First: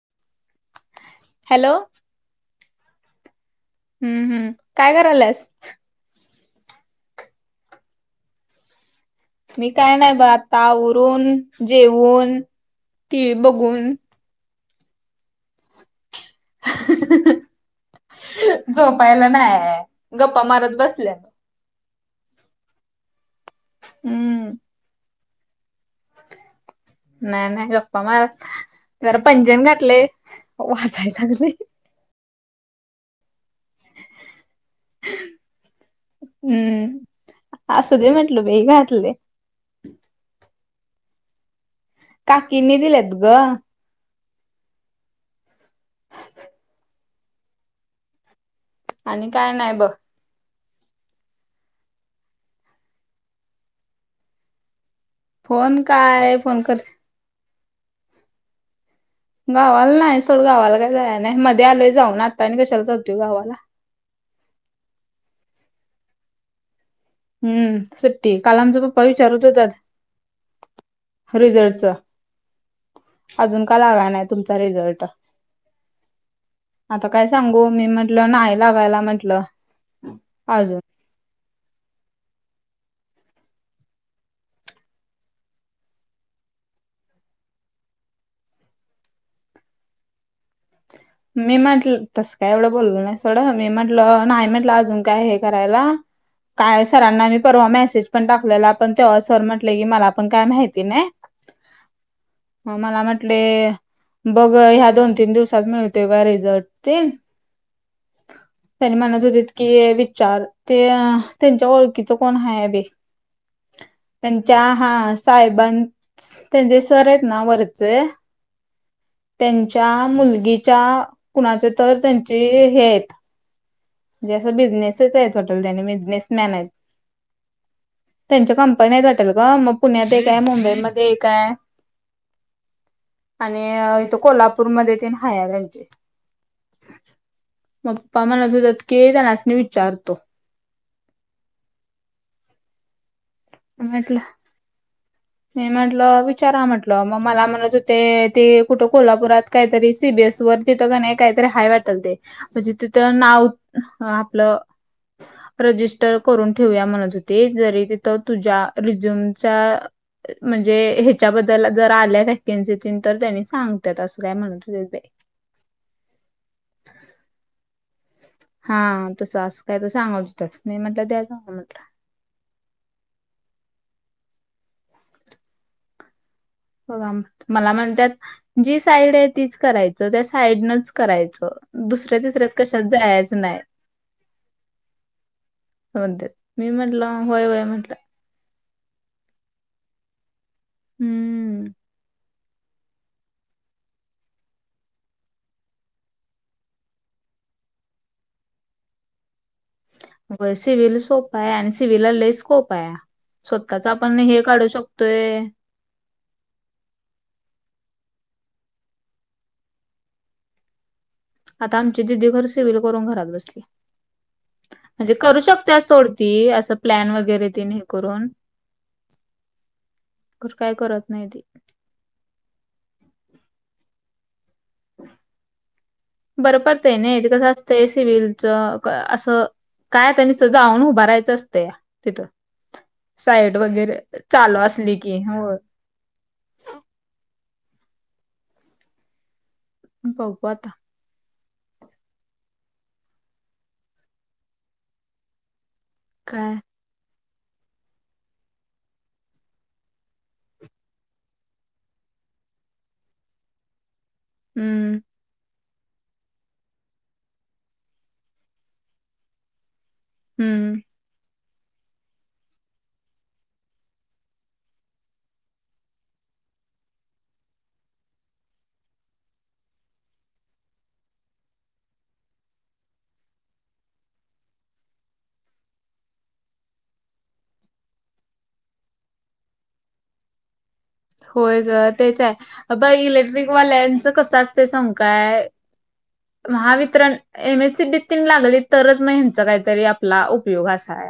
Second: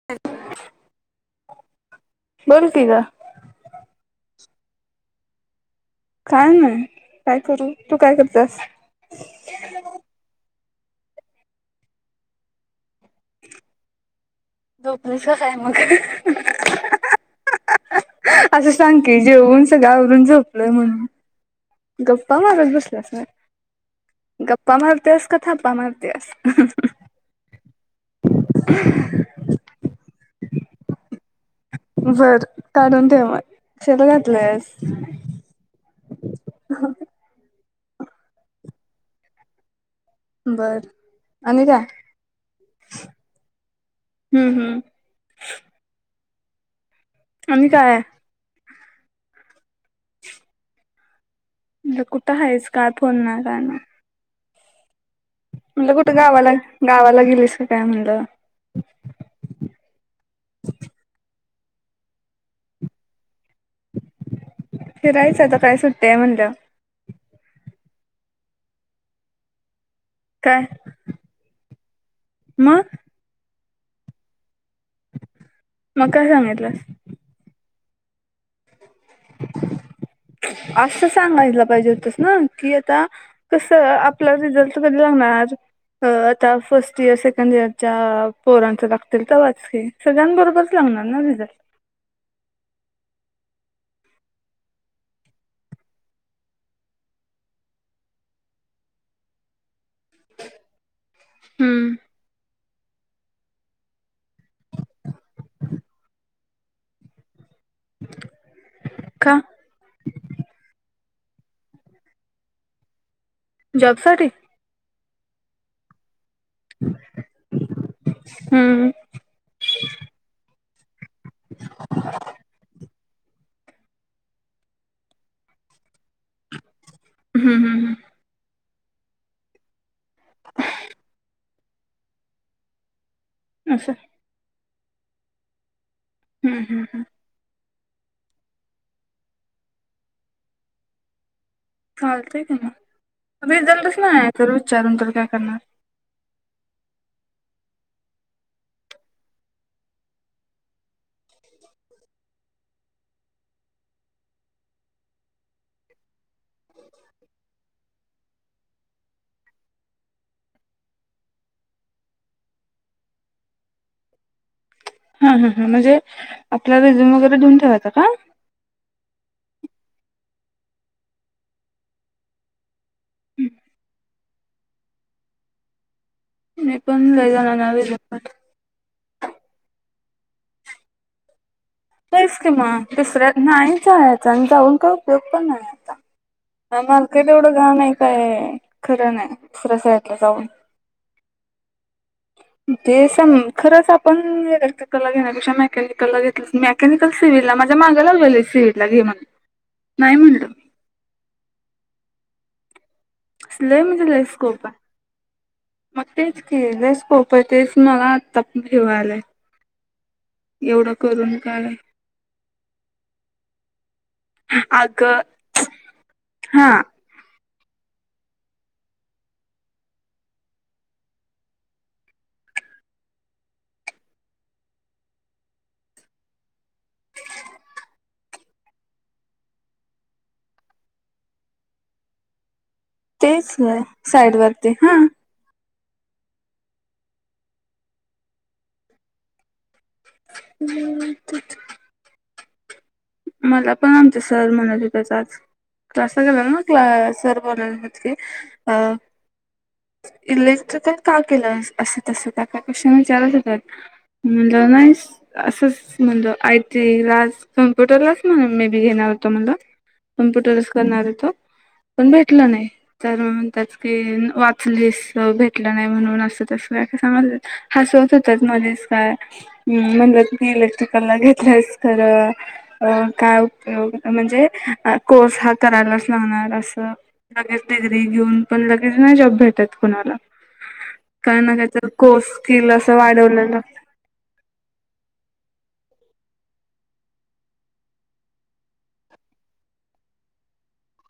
[inaudible] Hello बोल की ग हम्म हम्म, काय कराल्यास? काय नाई, काय करू? तू काय करत्यास? मी काय नाय ब, आता आवरून जेऊन टीव्ही बघून लो प्रेस कसाय मग? [inaudible] असं सांग की झोपायला जेवून सगळं नाही आवरून गप्पा झोपलोय मारत म्हणून बसल्या गप्पा मारत बसल्यास [unintelligible] हम्म गप्पा मारत्यास का, थापा मारत्यास? नाय नाय, गप्पा मार जरा, पैजण घातले वाचाय लागलंय. बरं, काढून ठेव, मग कशाला घातलंस? हम्म, असू दे म्हटलं, बई घातले. बरं, आणि काय? काकींनी दिलेत गं हम्म हम्म आणि काय? आणि काय नाय बघ. म्हणलं, कुठं हायस? काय, फोन नाय? काय नाय फोन म्हणलं, कुठं काय गावाला फोन कर गावाला गेलीस का? काय म्हणलं. गावाला नाय सोडं, गावाला काय जायाय नाय. मध्ये आलोय, जाऊन आता आणि कशाला जातुय गावाला? फिरायचं आता काय, सुट्टीये म्हणलं. हं, सुट्टी काल आमचं पप्पा विचार होतत. काय रिझल्टच मग अजून का लागाय नाय? तुमचा रिझल्ट? म काय सांगितलंस? आता काय सांगू, मी म्हटलं नाई लागायला म्हण असं सांगायला पाहिजे हुतस. की आता कसं, आपला रिझल्ट कधी लागणार? अं.. आता फर्स्ट इयर, सेकंड इयरच्या पोरांच लागतील तव्हाच की सगळ्यांबरोबर? लागणार ना रिझल्ट मी म्हटलं. तस काय एवढं बोललं नाही सोडं मी म्हंटलं नाही म्हंटलं अजून काय हे करायला. काय सरांना मी परवा मेसेज पण टाकलेला पण तेव्हा सर म्हटले की मला पण काय माहिती नाही. हम्म म मला म्हटले बघ ह्या दोन, तीन दिवसात मिळत त्यो काय रिझॉर्ट तेन. त्यांनी म्हणत का होतेत की विचार ते त्यांच्या ओळखीच कोण हाय बी. जॉबसाठी? त्या हा साहेबां त्यांचे सर आहेत ना वरच हम्म त्यांच्या मुलगीच्या कुणाचे तर त्यांचे हे आहेत. म्हणजे असं बिझनेसच आहेत हॉटेल त्याने बिझनेस मॅन आहेत. हम्म हम्म हम्म त्यांच्या कंपन्या आहेत वाटल ग मग पुण्यात एक आहे, मुंबईमध्ये एक आहे. आणि असं इथ कोल्हापूरमध्ये तेन हाया त्यांचे. हम्म हम्म हम्म पप्पा म्हणत होतत की तेनास्नी विचारतो. चालतय की म रिझल्टच म्हटलं नायाय तर विचारून तर काय करणार? मी म्हटलं विचारा म्हट मग मला म्हणत ते कुठ कोल्हापुरात कायतरी सी बी एस वर तिथ कणी काहीतरी हाय वाटल ते म्हणजे तिथं नाव आपलं रजिस्टर करून ठेवूया म्हणत होते जरी तिथ तुझ्या रिझ्युमच्या म्हणजे हेच्याबद्दल जर आल्या वॅकन्सी तर त्यांनी सांगत्यात असं काय म्हणत होतीत बाई. हम्म हम्म हम्म म्हणजे आपला रेझ्यूम वगैरे देेऊन ठेवायचां का? हा तसं असं काय तर सांगत होतत मी म्हटलं द्या जावा म्हटल. हम् मी पण बघा म लय मला जणांना रिझ्यूम पाठवला म्हणत्यात जी साईड आहे तीच करायचं त्या साईडनच करायचं. दुसऱ्या होईच कि तिसऱ्यात कशात मग दुसऱ्यात जायचं नाही जायाचं आणि जाऊन काय उपयोग पण नाही आता. म्हणतात मी हा म्हटलं मार्केट होय एवढं होय घाण आहे म्हटलं काय खरं नाही दुसऱ्या साईडला जाऊन. हम्ममम् ते स खरच आपण इलेक्ट्रीकला घेण्यापेक्षा मेकॅनिककला घेतलं मेक मेकॅनिकल, सिव्हिलला माझ्या माग लागलेले सिव्हिल ला घे म्हणून नाही म्ह होय सिवील सोप आहे आणि सिवीला लई स्कोप आहे. लय स्वतःच म्हणजे आपण लय हे स्कोप काढू आहे शकतोय. मग तेच की लई स्कोप आहे तेच मला आत्ता पण हे व्हायल. एवढ करून काय आता आमची दिदी खरं सीविल करून घरात बसली. म्हणजे अगं करू शकत्या सोड ती असं हा प्लॅन वगैरे तीनं हे करून खरं काय करत नाही ती. [inaudible] बरं पडतय नई ते कसं असतं सिवलच असं काय आता नुसत जाऊन उभारायचं असतया तिथं. तेच साईट व्हय वगैरे साईड चालू वरती असली हा की होय. बघू आता [unintelligible] मला पण आमचा सर म्हणत होतत आज क्लासल गेलेलो काय ना क्ला सर बोलवलेले. अ इलेक्ट्रिकल का केलं अस तसं काय काय प्रश्न विचारत होतत. म्हणलं नाही हम्म असंच म्हणलं आय टी ला च कम्प्युटर लाच म्हण म्हणुन मी बी घेणार होतो म्हणलं कम्प्युटरच हम्म करणार होत. पण भेटलं नाही. तर म्हणत्यात की वाचलीस भेटलं नाही म्हणून असं तसं काय का सांगा हसवत होतच मध्येेच काय, हम इलेक्ट्रिकलला घेतलंस खरं अ काय उपयोग म्हणजे कोर्स हा करायलाच लागणार असं, लगेच डिग्री घेऊन पण लगेच ना जॉब भेटत कुणाला. काय ना होय ग त्याच तेच कोर्स स्किल आहे ब असं वाढवलं लागत इलेक्ट्रिकवाल्यांचं कसं असत सागच काय. महा वीतत्र एम एस सी बी तीन लागली तरच मग ह्यांचा काहीतरी आपला उपयोग असा आहे.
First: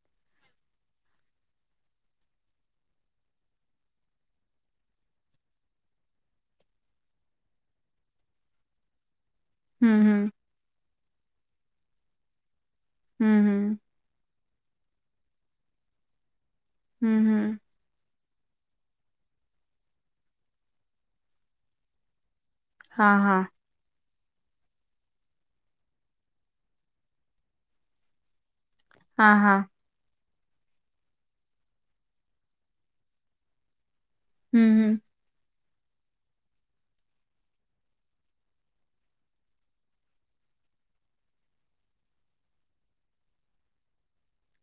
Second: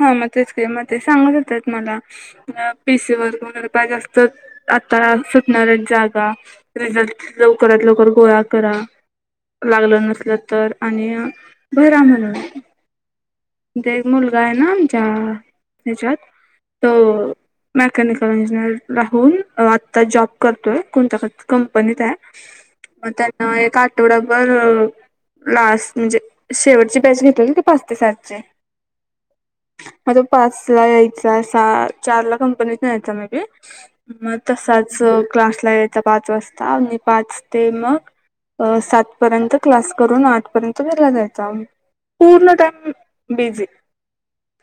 हा मग तेच का म ते सांगत होते मला, पीसी वर वगैर पाहिजे असल्या तर आता सुटणाऱ्या जागा, रिझल्ट लवकरात लवकर गोळा करा. हम्म लागलं हम्म नसलं तर आणि भरा म्हणून हम्म हम्म देव मुलगायना जा हच्याात, हम्म हम्म मेकॅनिकल इंजिनिअर राहून आत्ता जॉब करतोय कोणत कंपनीत आहे. मग हां, हां. त्यांना एक तेवढा ब लास्ट म्हणजे शेवटची बॅच घेतली पाच ते सातची. हा हा हा तो पाच ला यायचा, सहा चार ला कंपनीच जायचा मे बी, मग हं, हं. तसाच क्लासला यायचा पाच वाजता आणि पाच ते मग, अ सातपर्यंत क्लास करून आठ पर्यंत घरला जायचा. पूर्ण टाईम बिझी,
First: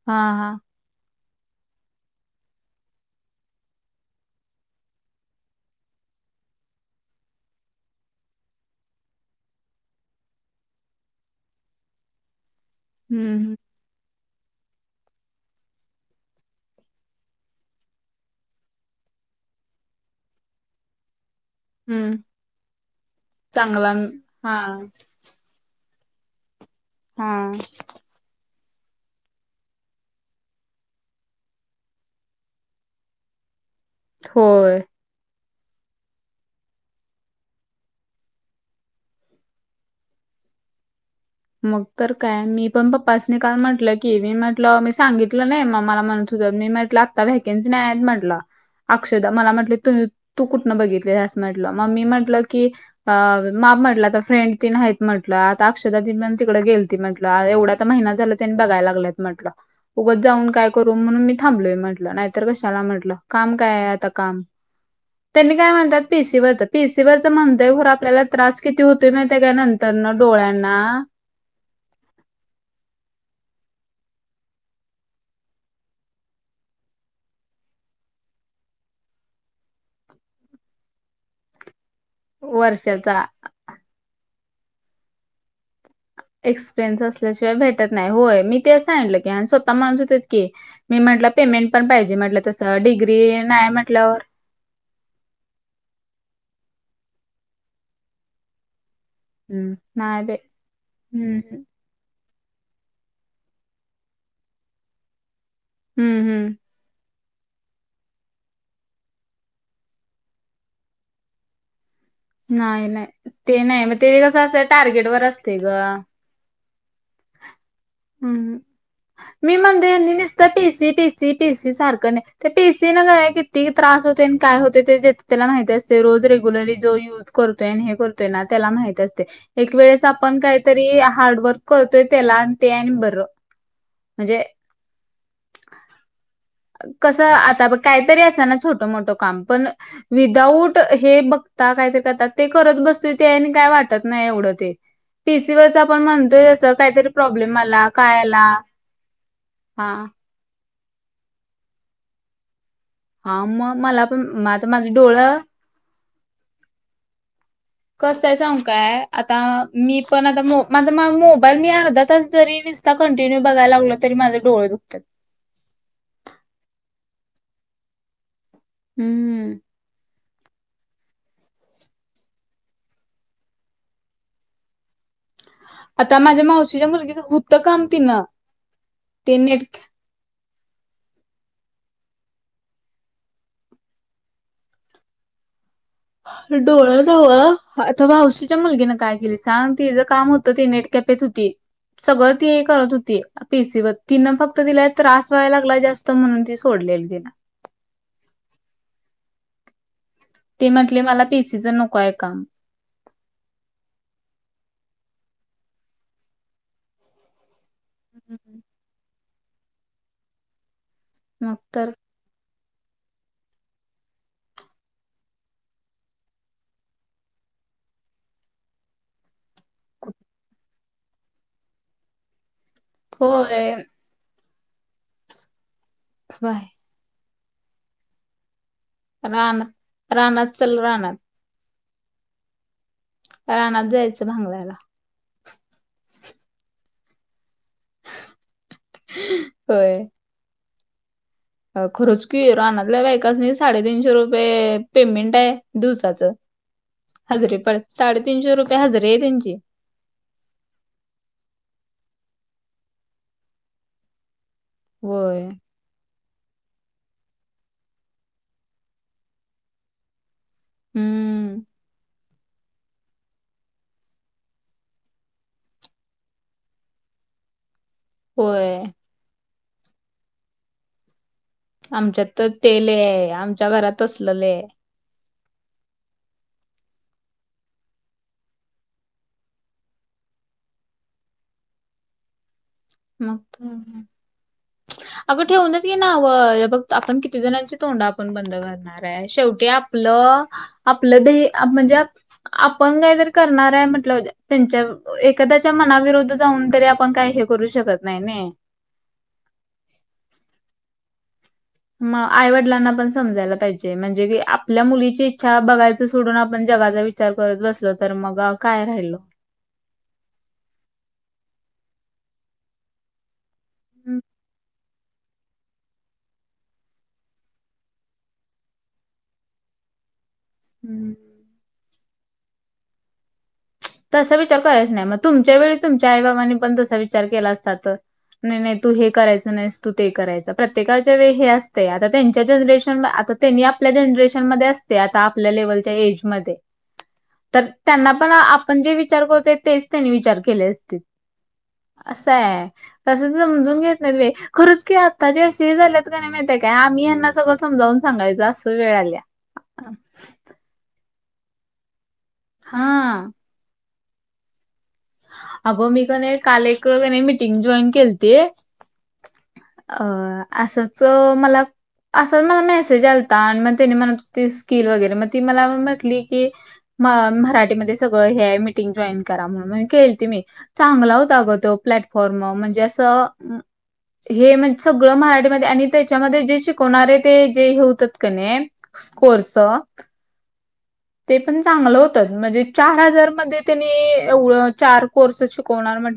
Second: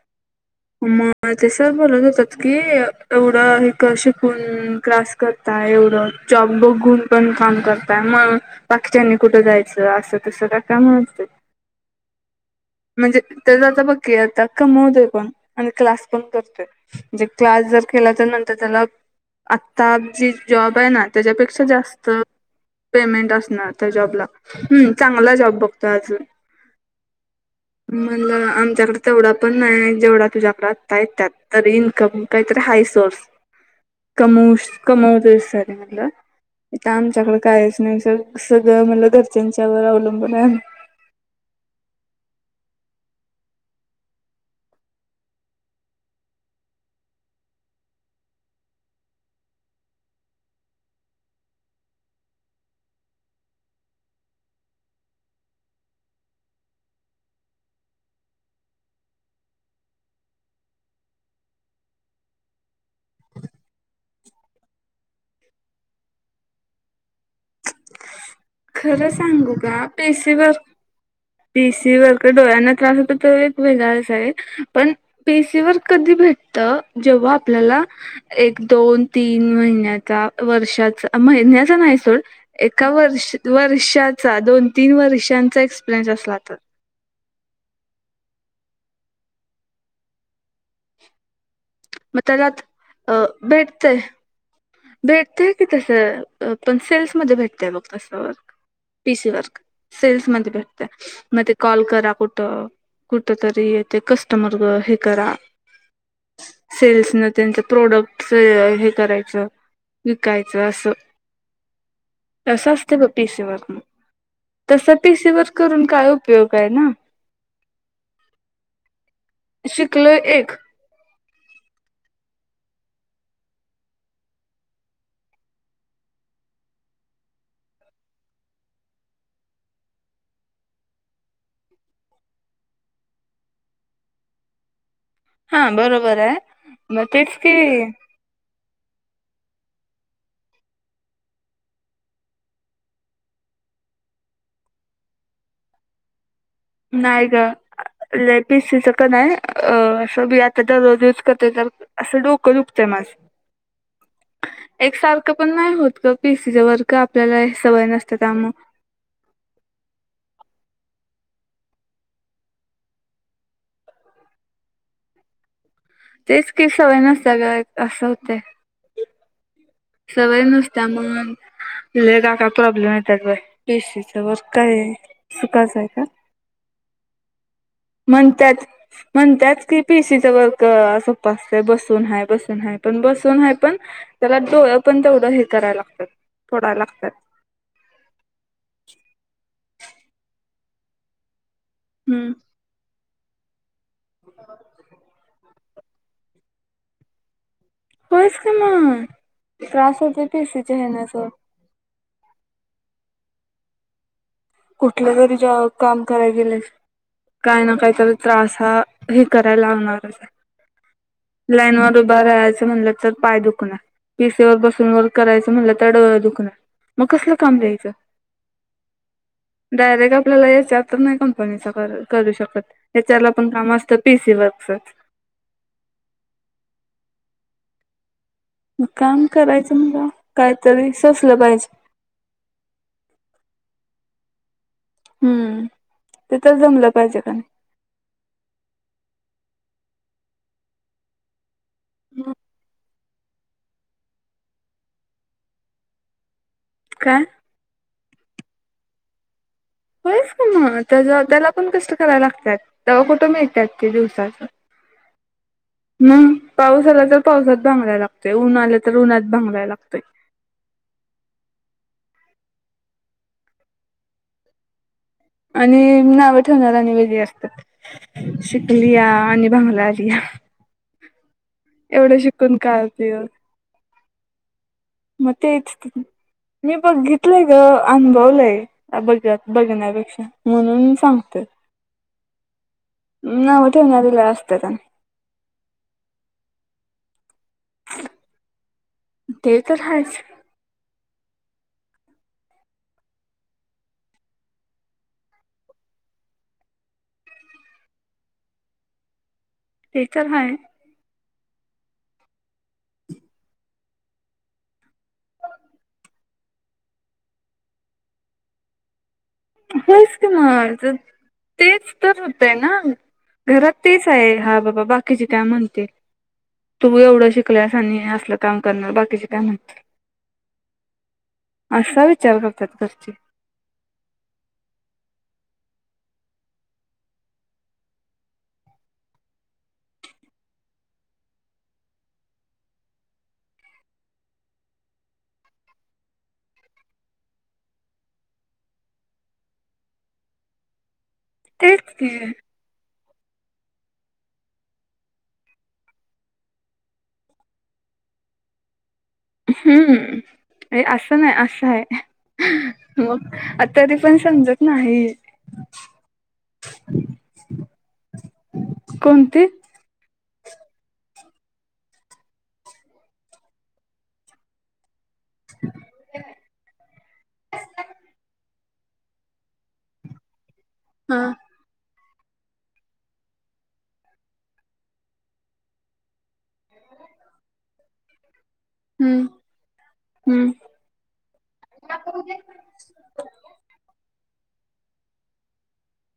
हा हा मग ते सर बोलत होतात की एवढं एक शिकून क्लास, करताय एवढं जॉब बघून पण काम करताय मग बाकीच्यांनी कुठं जायचं असं तसं का काय म्हणत होते. हं, म्हणजे हं. तेच आता बघकी आता कमवतोय पण आणि क्लास पण करतोय. म्हणजे क्लास जर केला तर नंतर त्याला आत्ता जी जॉब आहे ना. त्यांच्यापेक्षा जास्त, हं. पेमेंट असणार त्या चांगला जॉबला ह हां, चांगला जॉब बघतो अजून, हां. मला आमच्याकडं, तेवढा पण नाही जेवढा तुझ्या प्रातता आहेत त्यात तर इनकम काहीतरी हाय सोर्स. कमव होय. कमवतो सर [unintelligible] काय आम्हच्याकडे काहीच नाही सग सगळं मला घरच्यांच्यावर अवलंबून आहे. मग तर काय मी पण पप्पासनी काल म्हटलं की मी म्हटलं मी सांगितलं नाही म मला म्हणत होतं मी आता व्हॅकनसी म्हनला. अक्षदा मला म्हटलं तु तू कुठनं बघितली असं म्हटलं मगी म्हटलं की, अ मा म्हटलं आता फ्रेंड तीन आहेत म्हटलं आता अक्षदा, तिकडे गेल ती म्हटलं एवढा तर महिना झाला त्यानी बघाय लागलात म्हटलं. उगत जाऊन काय करू म्हणून मी थांबलोय म्हटलं नाहीतर कशाला म्हटलं काम काय आहे आता काम त्यांनी काय म्हणतात पीसीवररचं पीसीवररचं म्हणतोय खरं आपल्याला, त्रास किती खरं होतोय माहित आहे काय नंतर न पेशीवर डोळ्यांना. पिसी वर का डोळ्यांना त्रास होत वेगळाच आहे. पण पेसीवर कधी भेटत जेव्हा आपल्याला एक दोन तीन महिन्याचा वर्षाचा महिन्याचा नाही सोड. एका वर्षाचा वर्ष वर्षाचा दोन-तीन वर्षांचा एक्सपिरियन्स अस एक्सपिरियन्स असल्याशिवाय भेटत नाही. होय मी ते सांगलं की आणि स्वतः होतत होतीत की मी म्हटलं पेमेंट पण पाहिजे मग म्हटलं त्याला तसं डिग्री नाही म्हटल्यावर भेटतेय की तसं पण सेल्स मध्ये भेटतय बघ तसवर. PC work. हम्म, नाही सेल्स बाई मध्ये भेटते हम्म मग ते कॉल करा कुठं? कुठ तरी तेे कस्टमर हे करा. हम्म हम्म. सेल्स न त्यांच प्रोडक्ट हे करायचं. विकायचं असं. तसं नाही असते ब नाही पीसीवर. ते नाही मग ते कसं असं तस टार्गेट पीसी वर असते ग करून काय उपयोग आहे ना. [inaudible] मी म्हणतोय मी शिकलोय नुसता एक T C T C. T C सारखं नाही ते ती सी न काय किती त्रास होते आणि काय होते ते त्याला माहती असते रोज रेग्युलरली जो यूज करतोय हे करतोय ना त्याला माहित असते. एक वेळेस आपण काहीतरी हार्डवर्क करतोय त्याला आणि ते आणि बरं. म्हणजे? हा बरोबर आहे. मग कसं तेच की आता काहीतरी असं ना छोटं मोठं काम पण विदाउट हे बघता काहीतरी करतात ते करत बसत ते आणि काय वाटत नाही एवढं ते. पीसी वरच आपण म्हणतोय जसं नाही ग ले पी सी च हिच का नाही अ हा अस असं डोक दुखतय- माझं. हा मग मला पण म आता माझं एक सारख डोळं पण नाही होत पीसी चे वरच. का आपल्याला सवय नसतं कसं आहे त्यामुळे. सांगू काय आता मी पण आता मो माझ मोबाईल मी अर्धा तास जरी दिसता कंटिन्यू बघायला लाग तरी माझे डोळे दुखतात. तीचकी सवय नसते ग‌ं. असं होतंय. हम्म. सवय नुसत्या मग लेगा काय प्रॉब्लेम येत बा. पीसीच वर काय हाय सुकाचं आहे का? णे मावशीच्या मुलगचं होतं का म्हणतात म्हणतात की पीशीचं वर्ग असं स बसून हाय बसून हाय पण बसून हाय पण बसुन ह्या डोळे पण तेवढं हे करायला लागतात. फोडायला डोळा लागतात नावा. आ मावशीच्या मुलगीने काय केली सांग तिचं काम होतं ती नेटकॅपेत होती. हम्म सगळं ती हे करत होती पेसीवर तिना फक्त तिला त्रास व्हायला लागला जास्त म्हणून ती सोडलेली तीन. होयस की मग. त्रास होते. ती पीसीच्या म्हटली हेन मला सोड पीसीचं नको आहे काम. कुठले तरी ज काम करायला गेले काय ना काय तरी त्रास हा हे करायला लागणारच. मग लाईन तर वर उभं राहायचं म्हटलं तर पाय दुखणार. पिसीवर बसून वर्क करायचं म्हणलं तर डोळे दुखणार मग कसलं काम द्यायचं. डायरेक्ट आपल्याला एच आर तर नाही कंपनीचा क करू शकत एच आरला पण काम होय असतात. P C works. बाय. काम करायचं मला रानात रानात चल कायतरी रानात सोसलं पाहिजे. रानात जायचं भांंगलायला. हम्म ते तरी जमलं पाहिजे त्यांना. होय. खरच की, रानातल्या बाईकासनी साडेतीनशे रुपये पेमेंटय दिवसाचं. काय? हजरी पड साडेतीनशे रुपये हजरी आहे त्यांची. होयचं की मग, त्या त्याला पण कष्ट करायला लागतात तेव्हा कुठं मिळतात ते दिवसाचं. होय. मंग पाऊस आला तर पावसात भांगलाय लागतंय उन आलं तर उन्हात भांगलाय लागतंय. हम्म. आणि नाव ठेवणारी आणि वेगळी असत्यात होय शिकलीया आणि भांगलाय आलीया. आमच्यात तर ते काय उपयोग लईय आमच्या घरात तसंल लईय. मग तेच की मी बघितलंय गं अनुभवलंय. बघ बघण्यापेक्षा म्हणून मी सांगतोय. मग नाव तर ठेवणारी लई असत्यात्या. अगं ठेवू देत की नाव हे बघ आपण किती जणांची तोंड आपण बंद करणार. ते शेवटी तर आहेच आपलं आपलं दे हे म्हणजे आप आपण काहीतरी करणार आहे म्हटल्यावर ते त्यांच्या एखाद्याच्या मनाविरूद्ध जाऊन तरी आपण काही हे करू शकत नाही ने. ते तर हाय. म आईवडलांना पण समजायला पाहिजे म्हणजे की आपल्या मुलीची इच्छा बघायचं सोडून आपण जगाचा वि विचार करत बसलो तर मग काय राहिलं. होयच कि म ज तेच तर होतय ना घरात हम्म तिचय हा बाबा बाकीची काय म्हणतील. तुम्ही एवढं शिकलीयास आणि हे असलं काम करणार बाकीचे काय म्हणतील. हम्म. असा विचार करतात घरची. तसा विचार करायच नाही मग तुमच्या वेळीस तुमच्या आई बाबांनी पण तसा विचार केला असता तर. नाही नाही तू हे करायचं नाहीस तू ते करायचं प्रत्येकाच्या वेळी हे असतंय आता त्यांच्या जनरेशनला आता त्यांनी आपल्या जनरेशन मध्ये असतीय आता आपल्या लेवलच्या ऐजमध्ये ते तर त्यांना पण आप आपण जे विचार करतोय तेच त्यांनी विचार केले असतील तेच की असंय. तसं समजून घेत नाहीत बाई खरंच की आताच्या असे हे झाल्यात का नाही माहितय काय आम्ही यांना सगळं समजावून सांगायच अस्स वेळ आलीया. हम्म हे अस्स नाही अस्स हाय हां. मग तरी पण समजत नाही. अगं मी कनाय काल एक कनाय मीटिंग जॉईन केलती. कोणती अ असंच मला असंच मला मेसेज आलता आणि मग त्यांनी म्हणतं होतीत स्किल वगैरे मग ती मला म्हटली की म मराठीमध्ये सगळं हे मीटिंग जॉईन करा म्हणून आणि केलती चांगला हा हुता अगं तो प्लॅट फॉर्म म्हणजे असं, हे म्हणजे सगळ मराठीमध्ये आणि त्याच्यामध्ये जे‌ शिकवणारे ते जे हे होततं कणी हम्म स्कोरचं हम्म ते पण चांगलं होतत म्हणजे चार हजार मध्ये त्येनी एवढं चार कोर्से शिकवणार म्हटल्यावर